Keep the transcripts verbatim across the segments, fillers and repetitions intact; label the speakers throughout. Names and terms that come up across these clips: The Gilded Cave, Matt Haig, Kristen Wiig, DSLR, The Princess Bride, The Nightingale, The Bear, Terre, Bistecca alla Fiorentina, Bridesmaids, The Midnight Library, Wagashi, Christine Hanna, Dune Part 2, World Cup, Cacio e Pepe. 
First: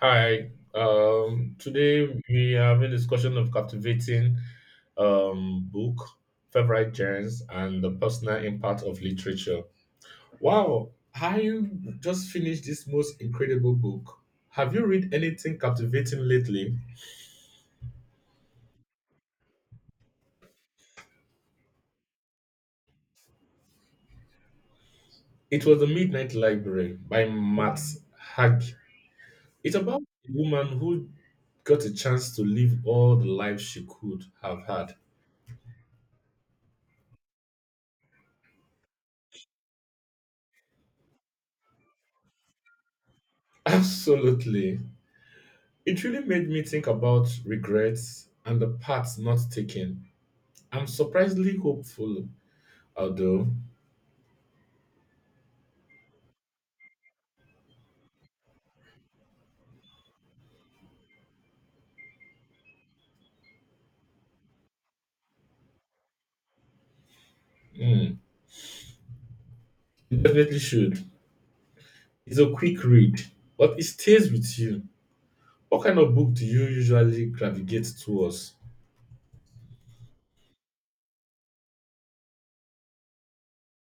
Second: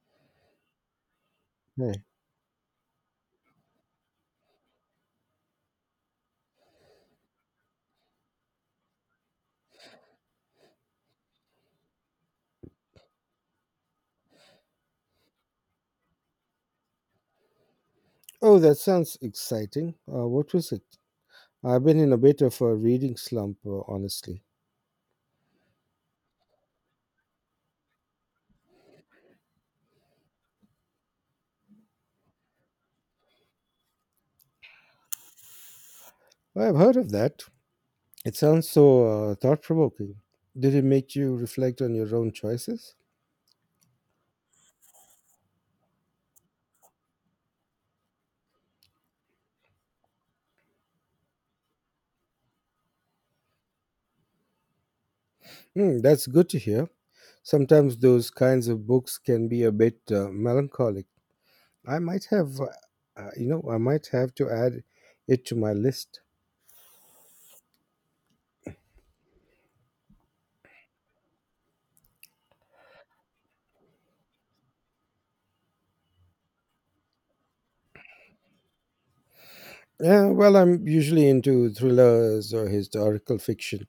Speaker 1: Hi. Um,
Speaker 2: Hey.
Speaker 1: today we have a discussion of captivating um, book, favorite genres, and the personal impact of literature. Wow! I just finished this most incredible book. Have you read anything captivating lately?
Speaker 2: Oh, that sounds exciting. Uh, what was it? I've been in a bit of a reading slump, uh, honestly.
Speaker 1: It was The Midnight Library by Matt Haig. It's about a woman who got a chance to live all the life she could have had.
Speaker 2: I've heard of that. It sounds so uh, thought provoking. Did it make you reflect on your own choices?
Speaker 1: Absolutely. It really made me think about regrets and the paths not taken. I'm surprisingly hopeful, although.
Speaker 2: Hmm, that's good to hear. Sometimes those kinds of books can be a bit uh, melancholic. I might have, uh, uh, you know, I might have to add it to my list.
Speaker 1: Hmm, you definitely should. It's a quick read, but it stays with you. What kind of book do you usually gravitate towards?
Speaker 2: Yeah, well, I'm usually into thrillers or historical fiction.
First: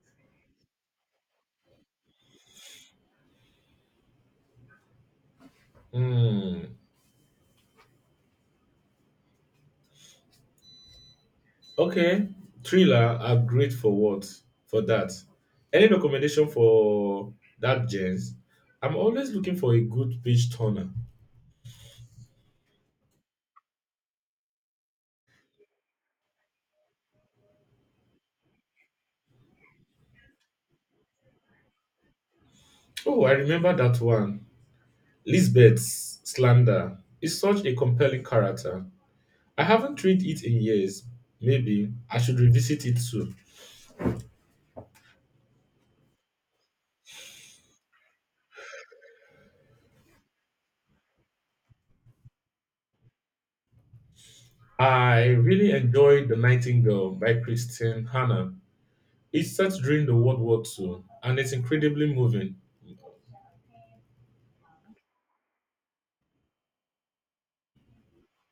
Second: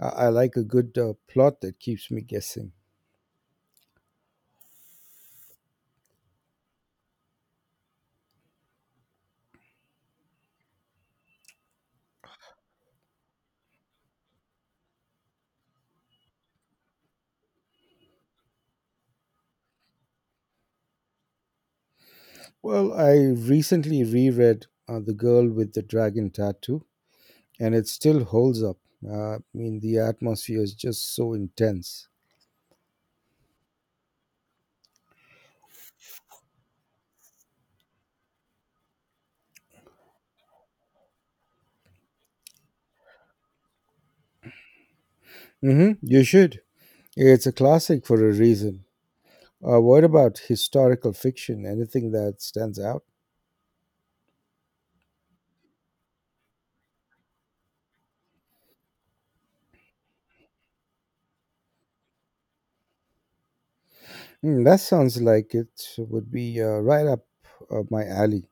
Speaker 2: I, I like a good uh, plot that keeps me guessing.
Speaker 1: Hmm. Okay, thriller are great for what? For that. Any recommendation for that, James? I'm always looking for a good page turner.
Speaker 2: Well, I recently reread uh, The Girl with the Dragon Tattoo, and it still holds up. Uh, I mean, the atmosphere is just so intense.
Speaker 1: Oh, I remember that one. Lisbeth's slander is such a compelling character. I haven't read it in years. Maybe I should revisit it soon.
Speaker 2: Hmm, you should. It's a classic for a reason. Uh, what about historical fiction? Anything that stands out?
Speaker 1: I really enjoyed The Nightingale by Christine Hanna. It's set during the World War Two, and it's incredibly moving.
Speaker 2: Hmm, that sounds like it would be uh, right up uh, my alley.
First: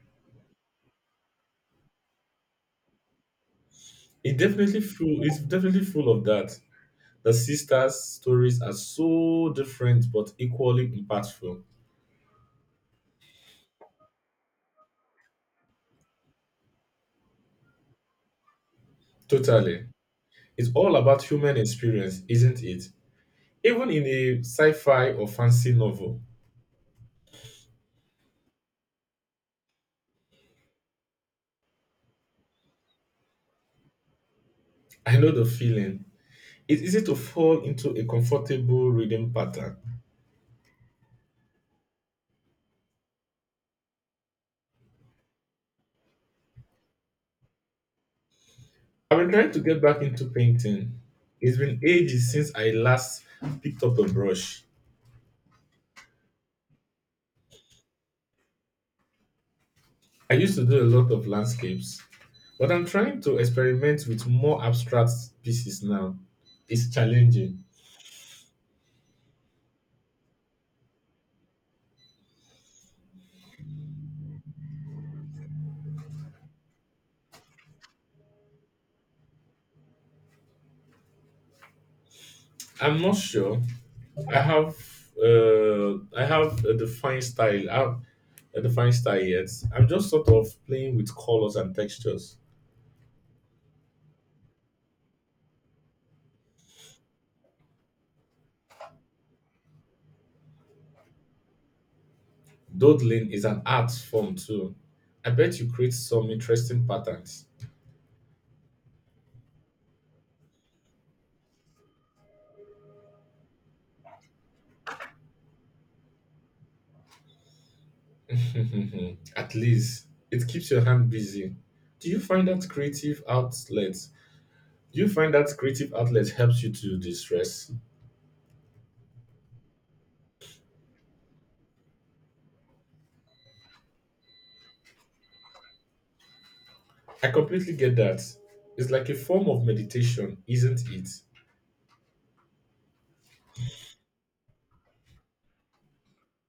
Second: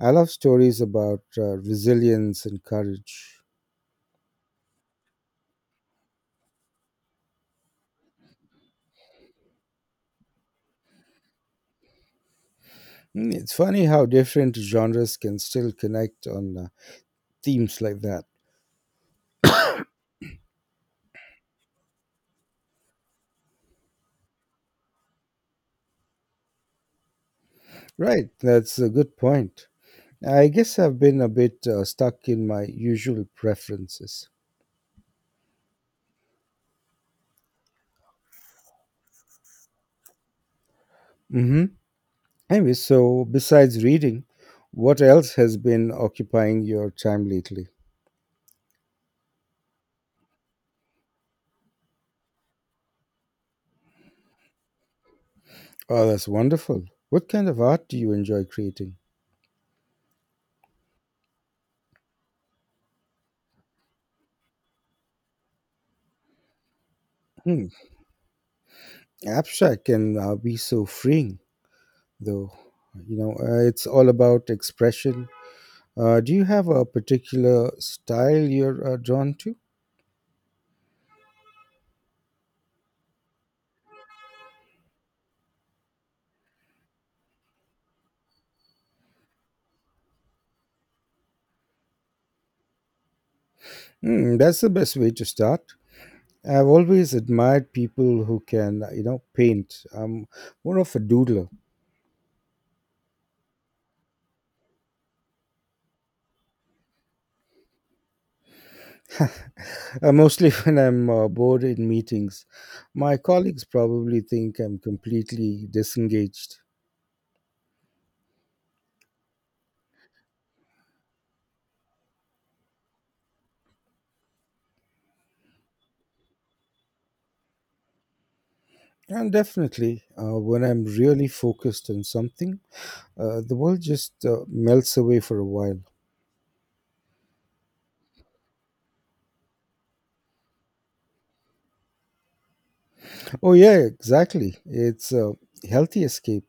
Speaker 2: I love stories about uh, resilience and courage.
Speaker 1: It definitely full, it's definitely full of that. The sisters' stories are so different but equally impactful.
Speaker 2: Hmm, it's funny how different genres can still connect on uh, themes like that.
Speaker 1: Totally. It's all about human experience, isn't it? Even in a sci fi or fancy novel.
Speaker 2: Right, that's a good point. I guess I've been a bit uh, stuck in my usual preferences.
Speaker 1: I know the feeling. It's easy to fall into a comfortable reading pattern.
Speaker 2: Hmm. Anyway, so besides reading, what else has been occupying your time lately?
Speaker 1: I've been trying to get back into painting. It's been ages since I last picked up a brush.
Speaker 2: Oh, that's wonderful. What kind of art do you enjoy creating?
Speaker 1: I used to do a lot of landscapes, but I'm trying to experiment with more abstract pieces now. It's challenging.
Speaker 2: Hmm. Abstract can uh, be so freeing, though. You know, uh, it's all about expression. Uh, do you have a particular style you're uh, drawn to?
Speaker 1: I'm not sure I have uh, I have a defined style. I have a defined style yet. I'm just sort of playing with colors and textures.
Speaker 2: Hmm, that's the best way to start. I've always admired people who can, uh, you know, paint. I'm more of a doodler,
Speaker 1: Doodling is an art form too. I bet you create some interesting patterns.
Speaker 2: uh, mostly when I'm uh, bored in meetings. My colleagues probably think I'm completely disengaged.
Speaker 1: At least it keeps your hand busy. Do you find that creative outlets? Do you find that creative outlet helps you to distress?
Speaker 2: And definitely, uh, when I'm really focused on something, uh, the world just uh, melts away for a while.
Speaker 1: I completely get that. It's like a form of meditation, isn't it?
Speaker 2: Oh, yeah, exactly. It's a healthy escape.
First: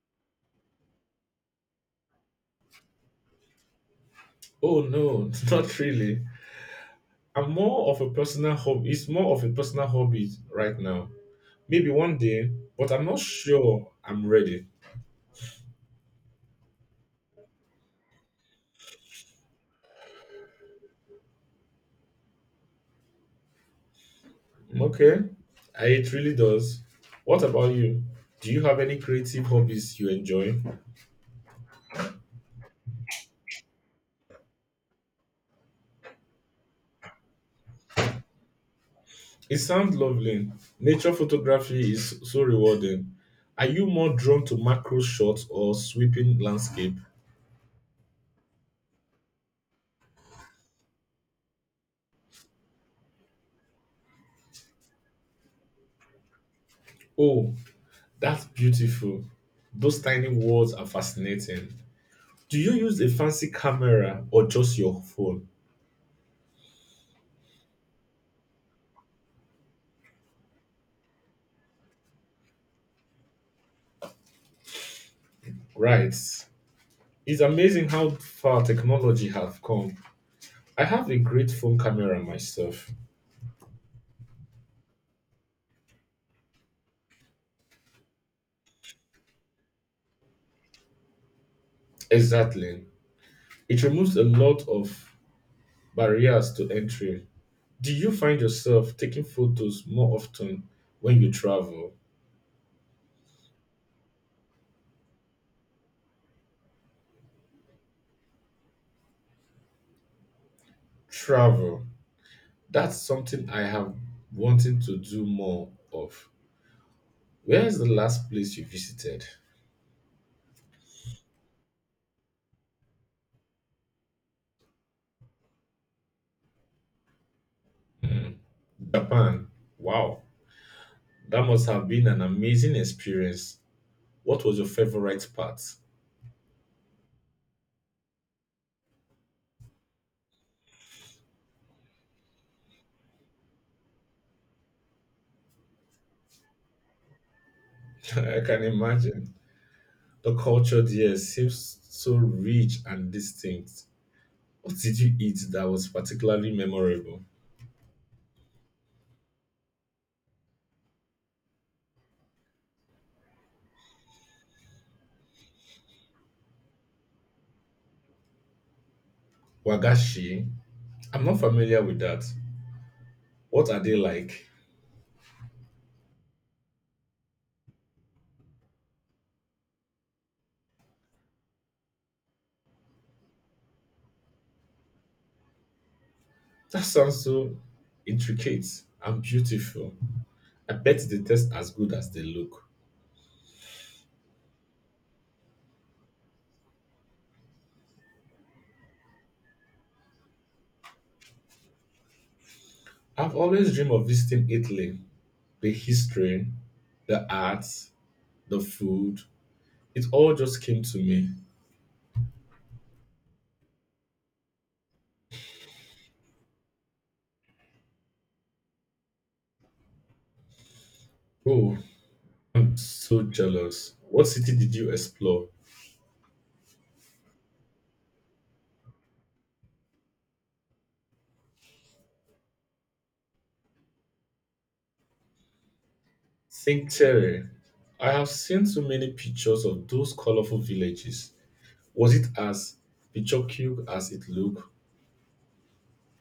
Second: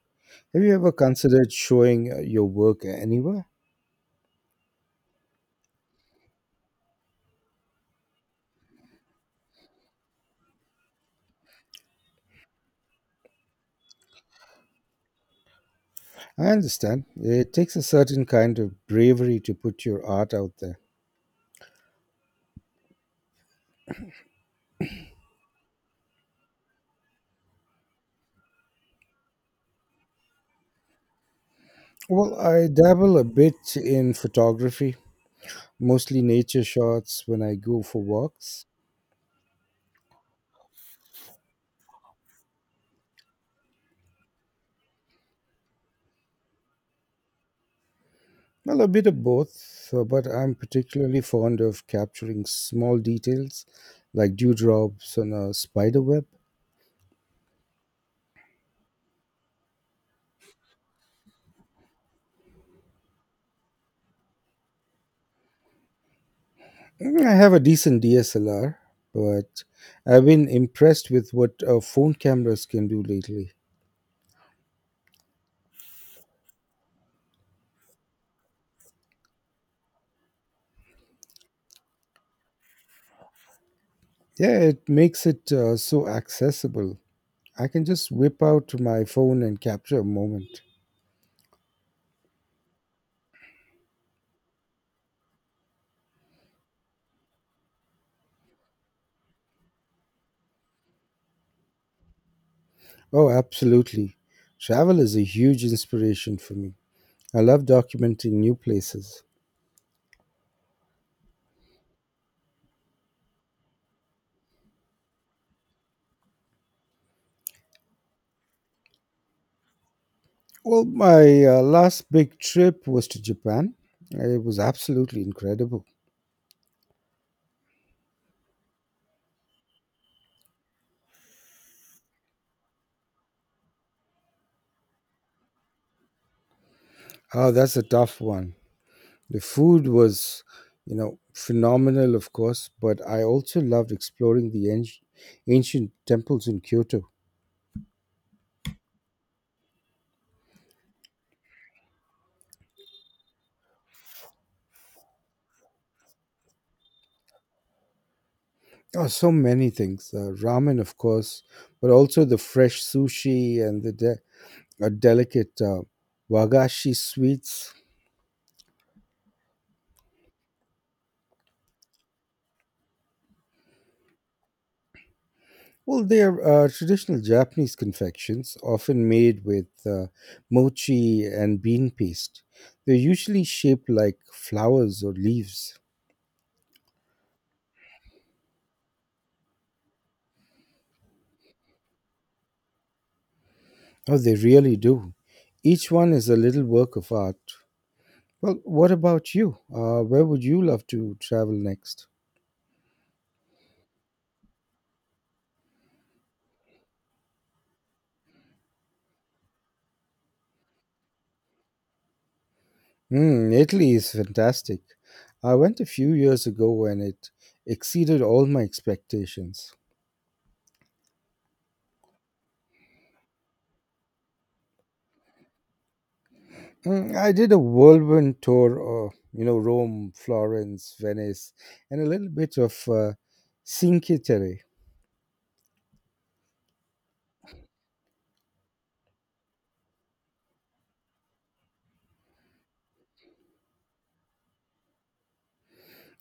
Speaker 2: Have you ever considered showing uh, your work anywhere?
Speaker 1: Oh no, not really. I'm more of a personal hobby. It's more of a personal hobby right now. Maybe one day, but I'm not sure I'm ready.
Speaker 2: I understand. It takes a certain kind of bravery to put your art out there.
Speaker 1: Okay. I, it really does. What about you? Do you have any creative hobbies you enjoy?
Speaker 2: Well, I dabble a bit in photography, mostly nature shots when I go for walks.
Speaker 1: It sounds lovely. Nature photography is so rewarding. Are you more drawn to macro shots or sweeping landscape?
Speaker 2: Well, a bit of both, uh, but I'm particularly fond of capturing small details like dewdrops on a spider web.
Speaker 1: Oh, that's beautiful. Those tiny words are fascinating. Do you use a fancy camera or just your phone?
Speaker 2: Mm, I have a decent D S L R, but I've been impressed with what uh, phone cameras can do lately.
Speaker 1: Right. It's amazing how far technology has come. I have a great phone camera myself.
Speaker 2: Yeah, it makes it uh, so accessible I can just whip out my phone and capture a moment.
Speaker 1: Exactly. It removes a lot of barriers to entry. Do you find yourself taking photos more often when you travel?
Speaker 2: Oh, absolutely. Travel is a huge inspiration for me. I love documenting new places.
Speaker 1: Travel. That's something I have wanting to do more of. Where is the last place you visited?
Speaker 2: Well, my uh, last big trip was to Japan. It was absolutely incredible.
Speaker 1: Hmm, Japan. Wow. That must have been an amazing experience. What was your favorite part?
Speaker 2: Oh, that's a tough one. The food was, you know, phenomenal, of course, but I also loved exploring the anci- ancient temples in Kyoto.
Speaker 1: I can imagine. The culture there seems so rich and distinct. What did you eat that was particularly memorable?
Speaker 2: Oh, so many things. Uh, ramen, of course, but also the fresh sushi and the de- uh, delicate uh, wagashi sweets.
Speaker 1: Wagashi? I'm not familiar with that. What are they like?
Speaker 2: Well, they are uh, traditional Japanese confections, often made with uh, mochi and bean paste. They're usually shaped like flowers or leaves.
Speaker 1: That sounds so intricate and beautiful. I bet they taste as good as they look.
Speaker 2: Oh, they really do. Each one is a little work of art. Well, what about you? Uh, where would you love to travel next?
Speaker 1: I've always dreamed of visiting Italy. The history, the art, the food, it all just came to me.
Speaker 2: Hmm, Italy is fantastic. I went a few years ago and it exceeded all my expectations.
Speaker 1: Oh, I'm so jealous. What city did you explore?
Speaker 2: Mm, I did a whirlwind tour, of, you know, Rome, Florence, Venice, and a little bit of uh, Cinque Terre.
Speaker 1: Think Terre. I have seen so many pictures of those colorful villages. Was it as picturesque as it looked?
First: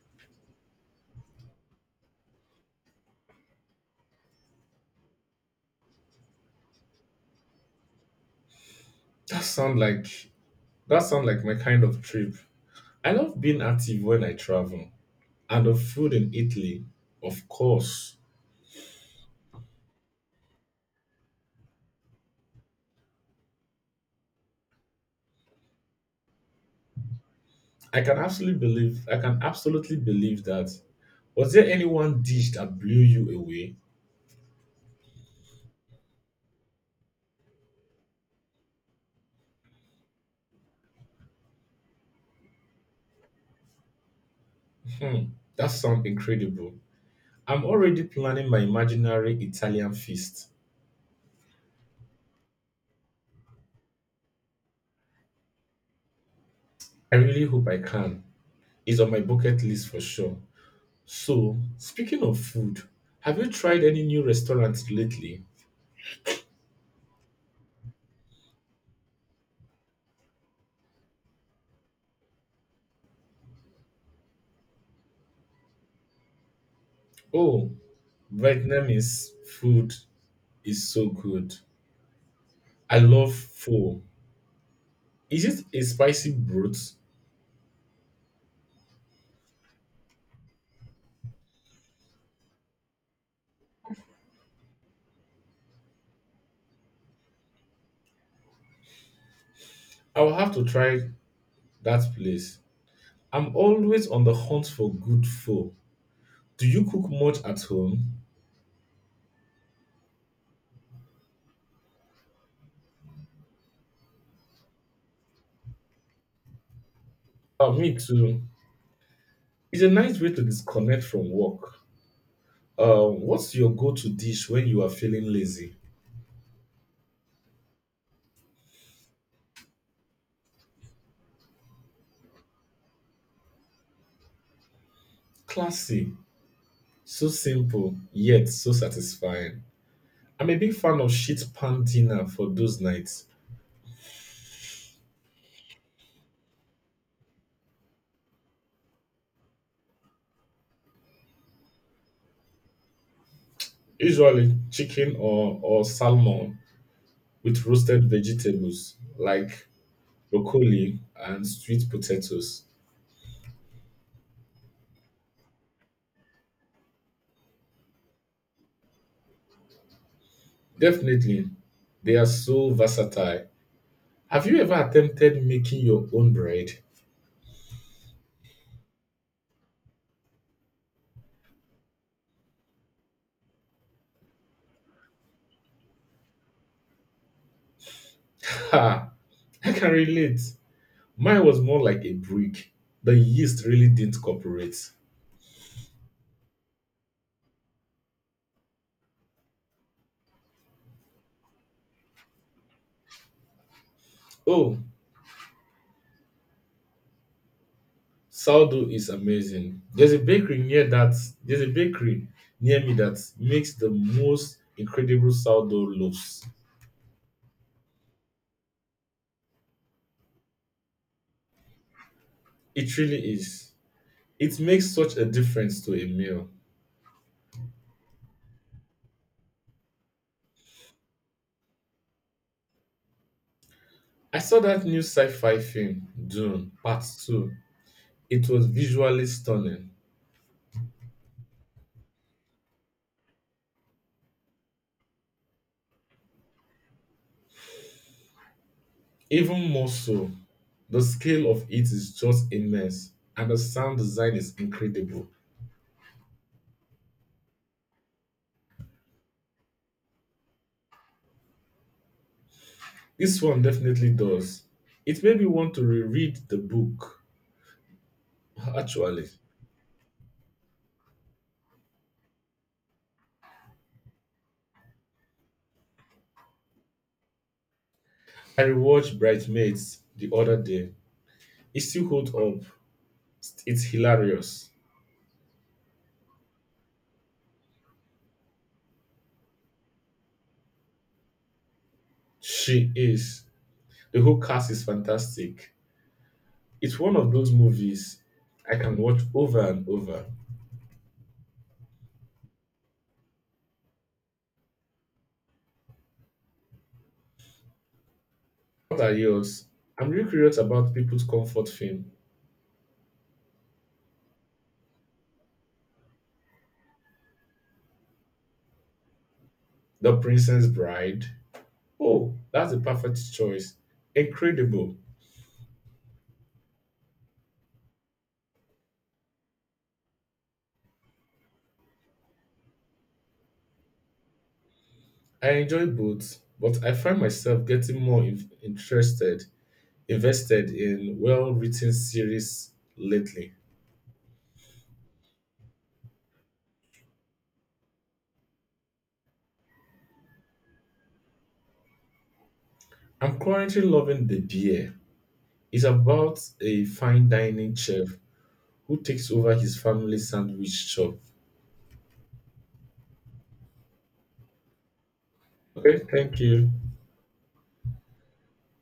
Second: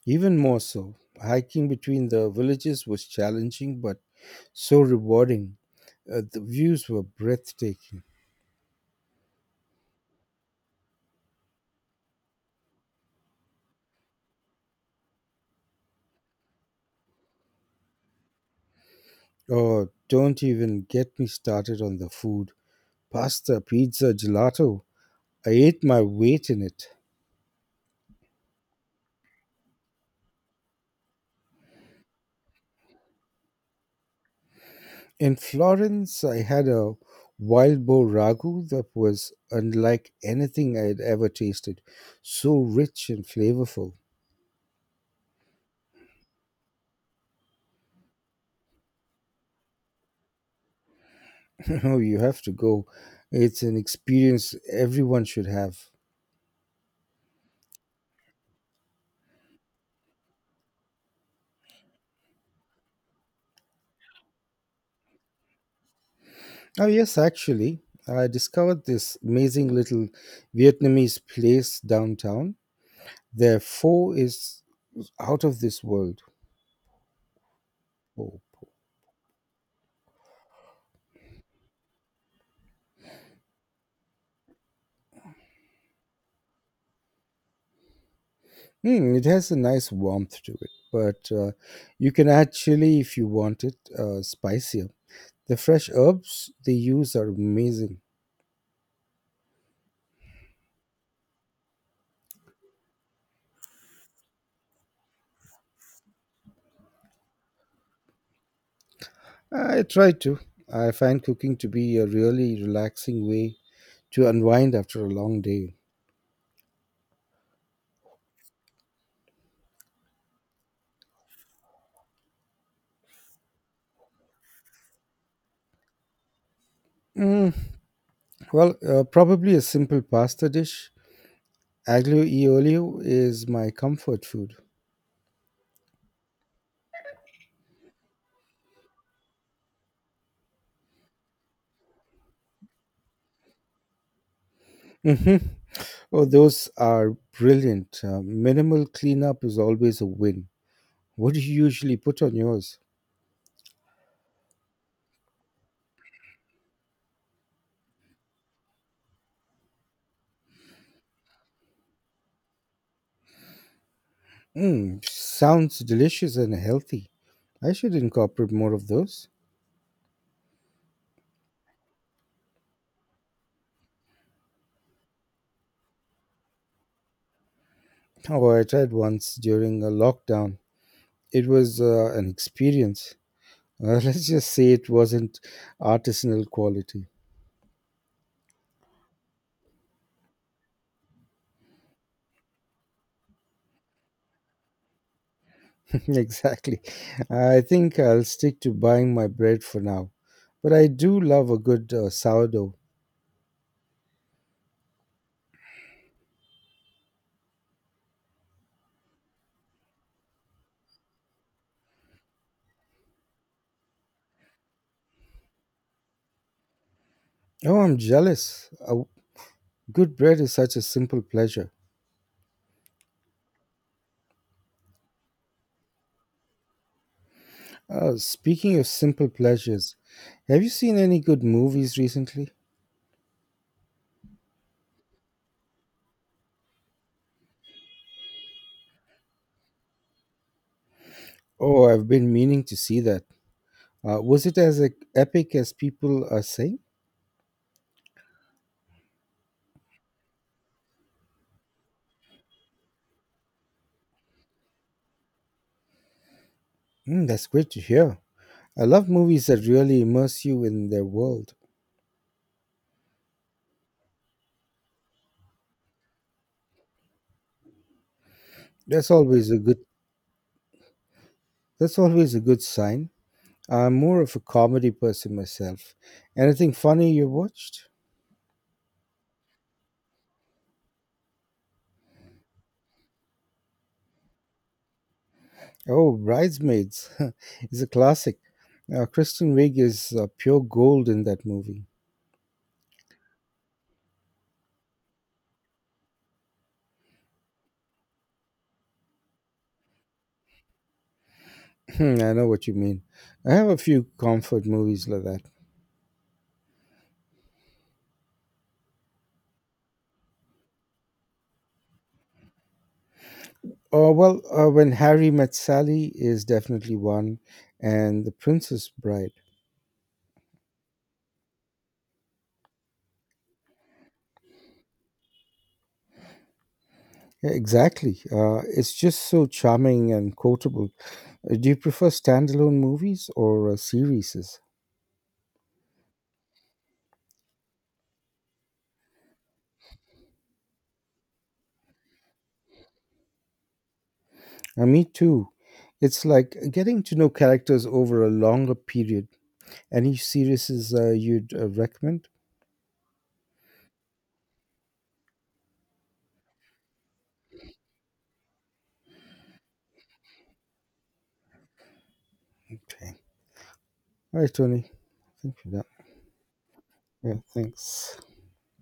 Speaker 2: Even more so, hiking between the villages was challenging but so rewarding. Uh, the views were breathtaking.
Speaker 1: That sound like that sound like my kind of trip. I love being active when I travel. And the food in Italy, of course.
Speaker 2: Oh, don't even get me started on the food. Pasta, pizza, gelato. I ate my weight in it.
Speaker 1: I can absolutely believe I can absolutely believe that. Was there any one dish that blew you away?
Speaker 2: In Florence, I had a wild boar ragu that was unlike anything I had ever tasted. So rich and flavorful.
Speaker 1: Hmm, that sounds incredible. I'm already planning my imaginary Italian feast.
Speaker 2: Oh, you have to go. It's an experience everyone should have.
Speaker 1: I really hope I can. It's on my bucket list for sure. So, speaking of food, have you tried any new restaurants lately?
Speaker 2: Oh, yes, actually, I discovered this amazing little Vietnamese place downtown. Their pho is out of this world.
Speaker 1: Oh,
Speaker 2: Oh.
Speaker 1: Vietnamese food is so good. I love pho. Is it a spicy broth?
Speaker 2: Hmm, it has a nice warmth to it, but uh, you can add chili if you want it uh, spicier. The fresh herbs they use are amazing.
Speaker 1: I will have to try that place. I'm always on the hunt for good pho. Do you cook much at home?
Speaker 2: I try to. I find cooking to be a really relaxing way to unwind after a long day.
Speaker 1: Uh, me too. It's a nice way to disconnect from work. Uh, what's your go-to dish when you are feeling lazy?
Speaker 2: Mm, well, uh, probably a simple pasta dish. Aglio e olio is my comfort food.
Speaker 1: Classy. So simple, yet so satisfying. I'm a big fan of sheet pan dinner for those nights.
Speaker 2: Hmm. Oh, those are brilliant. Uh, minimal cleanup is always a win. What do you usually put on yours?
Speaker 1: Usually chicken or, or salmon with roasted vegetables like broccoli and sweet potatoes.
Speaker 2: Mm, sounds delicious and healthy. I should incorporate more of those.
Speaker 1: Definitely, they are so versatile. Have you ever attempted making your own bread?
Speaker 2: Oh, I tried once during a lockdown. It was uh, an experience. Uh, let's just say it wasn't artisanal quality.
Speaker 1: Ha! I can relate. Mine was more like a brick. The yeast really didn't cooperate.
Speaker 2: Exactly. I think I'll stick to buying my bread for now. But I do love a good uh, sourdough.
Speaker 1: Oh, sourdough is amazing. There's a bakery near that. There's a bakery near me that makes the most incredible sourdough loaves.
Speaker 2: Oh, I'm jealous. Uh, good bread is such a simple pleasure.
Speaker 1: It really is. It makes such a difference to a meal.
Speaker 2: Uh, speaking of simple pleasures, have you seen any good movies recently?
Speaker 1: I saw that new sci-fi film, Dune Part two. It was visually stunning.
Speaker 2: Oh, I've been meaning to see that. Uh, was it as uh, epic as people are saying?
Speaker 1: Even more so, the scale of it is just immense, and the sound design is incredible.
Speaker 2: Mm, that's great to hear. I love movies that really immerse you in their world.
Speaker 1: This one definitely does. It made me want to reread the book,
Speaker 2: That's
Speaker 1: actually.
Speaker 2: always a good that's always a good sign. I'm more of a comedy person myself. Anything funny you watched?
Speaker 1: I rewatched Bridesmaids the other day. It still holds up. It's hilarious.
Speaker 2: Oh, Bridesmaids is a classic. Uh, Kristen Wiig is uh, pure gold in that movie.
Speaker 1: She is. The whole cast is fantastic. It's one of those movies I can watch over and over.
Speaker 2: I know what you mean. I have a few comfort movies like that.
Speaker 1: What are yours? I'm really curious about people's comfort film.
Speaker 2: Oh well, uh, when Harry met Sally is definitely one, and The Princess Bride.
Speaker 1: The Princess Bride. Oh, that's a perfect choice. Incredible.
Speaker 2: Yeah, exactly. Uh, it's just so charming and quotable. Uh, Do you prefer standalone movies or uh, series?
Speaker 1: I enjoy both, but I find myself getting more in- interested, invested in well-written series lately.
Speaker 2: Uh, me too. It's like getting to know characters over a longer period. Any series uh, you'd uh, recommend?
Speaker 1: I'm currently loving The Bear. It's about a fine dining chef who takes over his family's sandwich shop.
Speaker 2: Okay. All right, Tony. Thank you for that.
Speaker 1: Okay, thank you.
Speaker 2: Yeah, thanks.